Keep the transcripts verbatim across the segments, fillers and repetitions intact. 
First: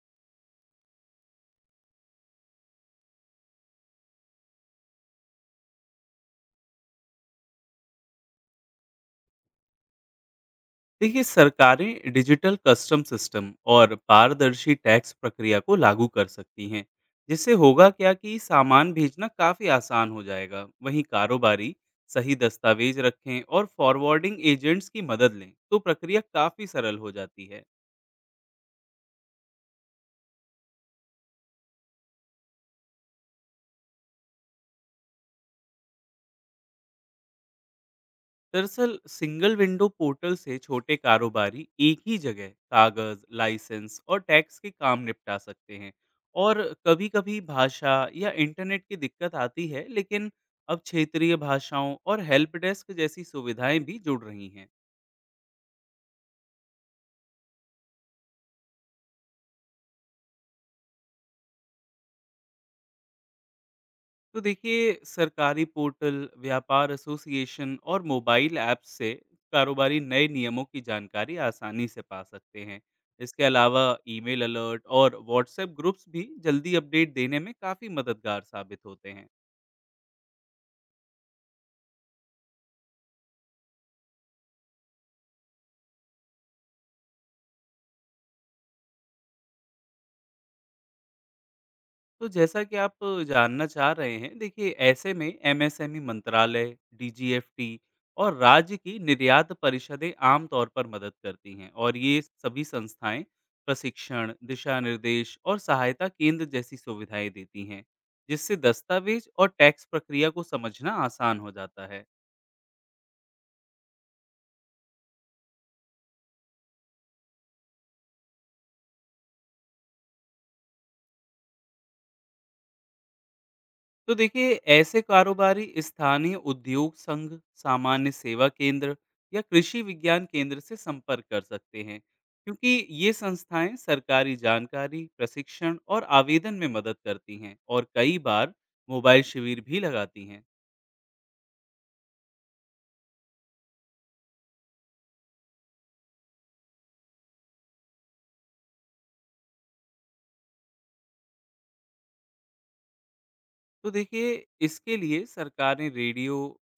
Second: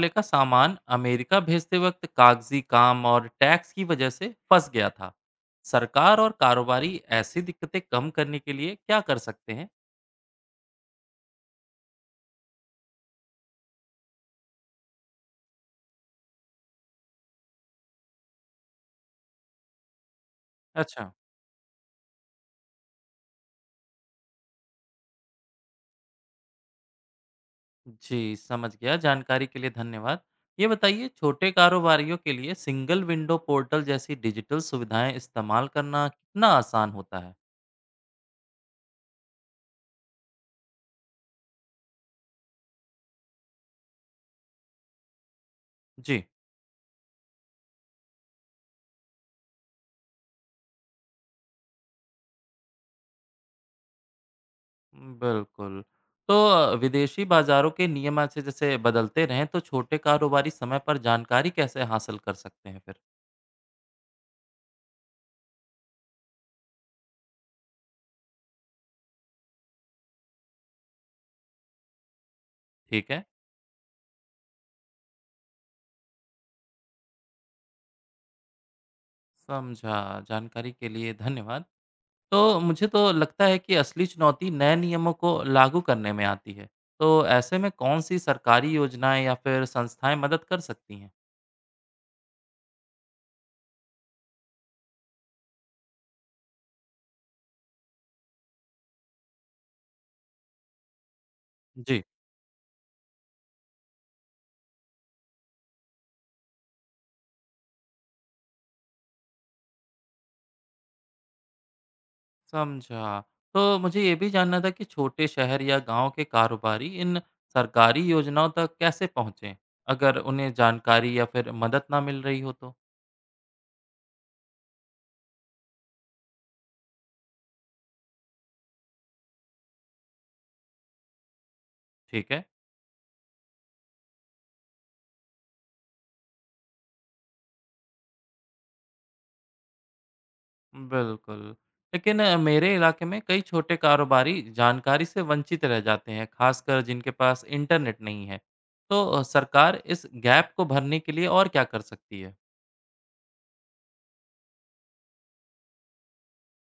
ले का सामान अमेरिका भेजते वक्त कागजी काम और टैक्स की वजह से फंस गया था। सरकार और कारोबारी ऐसी दिक्कतें कम करने के लिए क्या कर सकते हैं? देखिए, सरकारें डिजिटल कस्टम सिस्टम और पारदर्शी टैक्स प्रक्रिया को लागू कर सकती हैं, जिससे होगा क्या कि सामान भेजना काफ़ी आसान हो जाएगा। वहीं अच्छा कारोबारी सही दस्तावेज रखें और फॉरवर्डिंग एजेंट्स की मदद लें तो प्रक्रिया काफ़ी सरल हो जाती है। जी, समझ गया। जानकारी के लिए धन्यवाद। ये बताइए, छोटे कारोबारियों के लिए सिंगल विंडो पोर्टल जैसी डिजिटल सुविधाएं इस्तेमाल करना कितना आसान होता है? दरअसल सिंगल विंडो पोर्टल से छोटे कारोबारी एक ही जगह कागज, लाइसेंस और टैक्स के काम निपटा सकते हैं। जी, और कभी-कभी भाषा या इंटरनेट की दिक्कत आती है, लेकिन अब क्षेत्रीय भाषाओं और हेल्प डेस्क जैसी सुविधाएं भी जुड़ रही हैं। बिल्कुल। तो अ, विदेशी बाजारों के नियम ऐसे जैसे बदलते रहें तो छोटे कारोबारी समय पर जानकारी कैसे हासिल कर सकते हैं फिर? तो देखिए, सरकारी पोर्टल, व्यापार एसोसिएशन और मोबाइल ऐप्स से कारोबारी नए नियमों की जानकारी आसानी से पा सकते हैं। ठीक है। इसके अलावा ईमेल अलर्ट और व्हाट्सएप ग्रुप्स भी जल्दी अपडेट देने में काफ़ी मददगार साबित होते हैं। समझा। जानकारी के लिए धन्यवाद। तो मुझे तो लगता है कि असली चुनौती नए नियमों को लागू करने में आती है। तो ऐसे में कौन-सी सरकारी योजनाएँ या फिर संस्थाएँ मदद कर सकती हैं? तो जैसा कि आप जानना चाह रहे हैं, देखिए, ऐसे में एम एस एम ई मंत्रालय, डी जी एफ टी और राज्य की निर्यात परिषदें आमतौर पर मदद करती हैं। और जी। ये सभी संस्थाएं प्रशिक्षण, दिशा निर्देश और सहायता केंद्र जैसी सुविधाएं देती हैं, जिससे दस्तावेज और टैक्स प्रक्रिया को समझना आसान हो जाता है। समझा। तो मुझे ये भी जानना था कि छोटे शहर या गाँव के कारोबारी इन सरकारी योजनाओं तक कैसे पहुँचे? अगर उन्हें जानकारी या फिर मदद ना मिल रही हो तो? तो देखिए, ऐसे कारोबारी स्थानीय उद्योग संघ, सामान्य सेवा केंद्र या कृषि विज्ञान केंद्र से संपर्क कर सकते हैं, ठीक है। क्योंकि ये संस्थाएं सरकारी जानकारी, प्रशिक्षण और आवेदन में मदद करती हैं और कई बार मोबाइल शिविर भी लगाती हैं। बिल्कुल। लेकिन अ, मेरे इलाके में कई छोटे कारोबारी जानकारी से वंचित रह जाते हैं, खासकर जिनके पास इंटरनेट नहीं है। तो अ, सरकार इस गैप को भरने के लिए और क्या कर सकती है? तो देखिए, इसके लिए सरकार ने रेडियो,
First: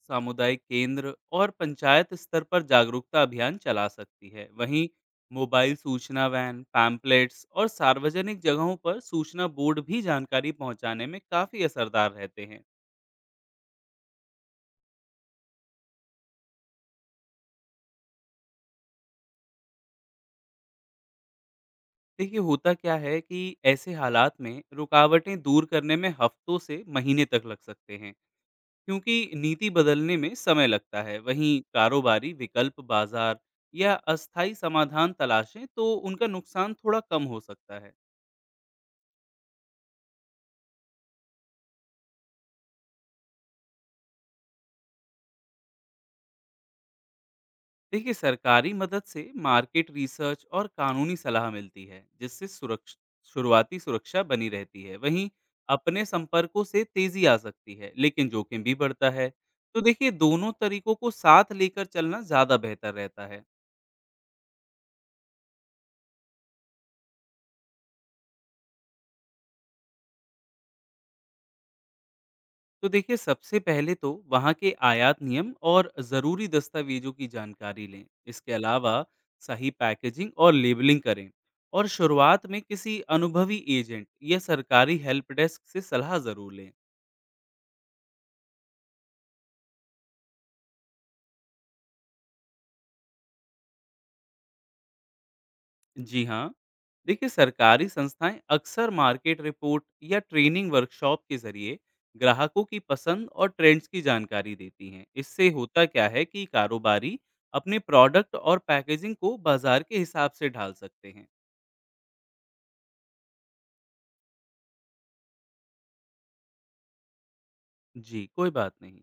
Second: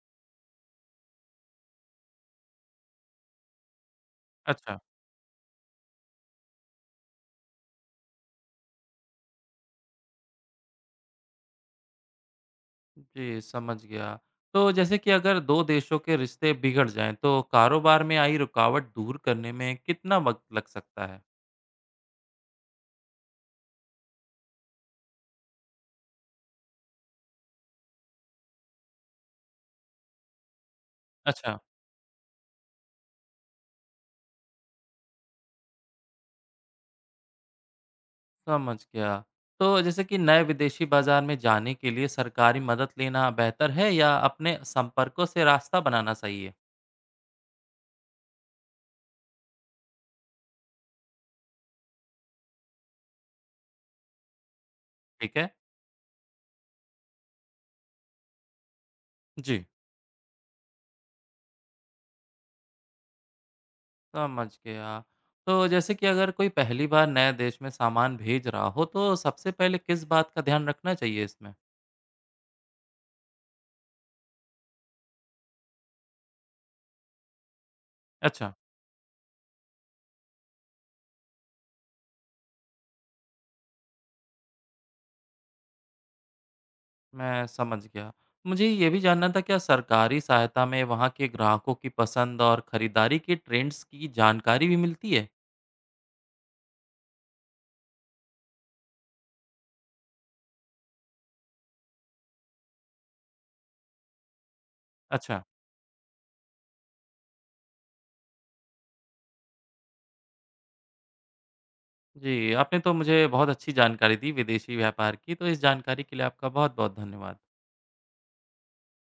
सामुदायिक केंद्र और पंचायत स्तर पर जागरूकता अभियान चला सकती है। अच्छा वहीं मोबाइल सूचना वैन, पैम्पलेट्स और सार्वजनिक जगहों पर सूचना बोर्ड भी जानकारी पहुंचाने में काफ़ी असरदार रहते हैं। जी, समझ गया। तो जैसे कि अगर दो देशों के रिश्ते बिगड़ जाएं, तो कारोबार में आई रुकावट दूर करने में कितना वक्त लग सकता है? देखिए, होता क्या है कि ऐसे हालात में रुकावटें दूर करने में हफ्तों से महीने तक लग सकते हैं, क्योंकि नीति बदलने में समय लगता है। अच्छा वहीं कारोबारी विकल्प बाजार या अस्थायी समाधान तलाशें तो उनका नुकसान थोड़ा कम हो सकता है। समझ गया। तो जैसे कि नए विदेशी बाजार में जाने के लिए सरकारी मदद लेना बेहतर है या अपने संपर्कों से रास्ता बनाना सही है? देखिए, सरकारी मदद से मार्केट रिसर्च और कानूनी सलाह मिलती है, जिससे सुरक्ष शुरुआती सुरक्षा बनी रहती है। वहीं ठीक है। अपने संपर्कों से तेजी आ सकती है, लेकिन जोखिम भी बढ़ता है। जी, तो देखिए, दोनों तरीकों को साथ लेकर चलना ज़्यादा बेहतर रहता है। समझ गया। तो जैसे कि अगर कोई पहली बार नए देश में सामान भेज रहा हो, तो सबसे पहले किस बात का ध्यान रखना चाहिए इसमें? तो देखिए, सबसे पहले तो वहाँ के आयात नियम और ज़रूरी दस्तावेजों की जानकारी लें। इसके अच्छा, अलावा सही पैकेजिंग और लेबलिंग करें, और शुरुआत में किसी अनुभवी एजेंट या सरकारी हेल्प डेस्क से सलाह ज़रूर लें। मैं समझ गया। मुझे ये भी जानना था, क्या सरकारी सहायता में वहाँ के ग्राहकों की पसंद और खरीदारी के ट्रेंड्स की जानकारी भी मिलती है? जी हाँ, देखिए, सरकारी संस्थाएं अक्सर मार्केट रिपोर्ट या ट्रेनिंग वर्कशॉप के ज़रिए ग्राहकों की पसंद और ट्रेंड्स की जानकारी देती हैं। अच्छा। इससे होता क्या है कि कारोबारी अपने प्रोडक्ट और पैकेजिंग को बाजार के हिसाब से ढाल सकते हैं। जी, आपने तो मुझे बहुत अच्छी जानकारी दी विदेशी व्यापार की, तो इस जानकारी के लिए आपका बहुत-बहुत धन्यवाद। जी, कोई बात नहीं।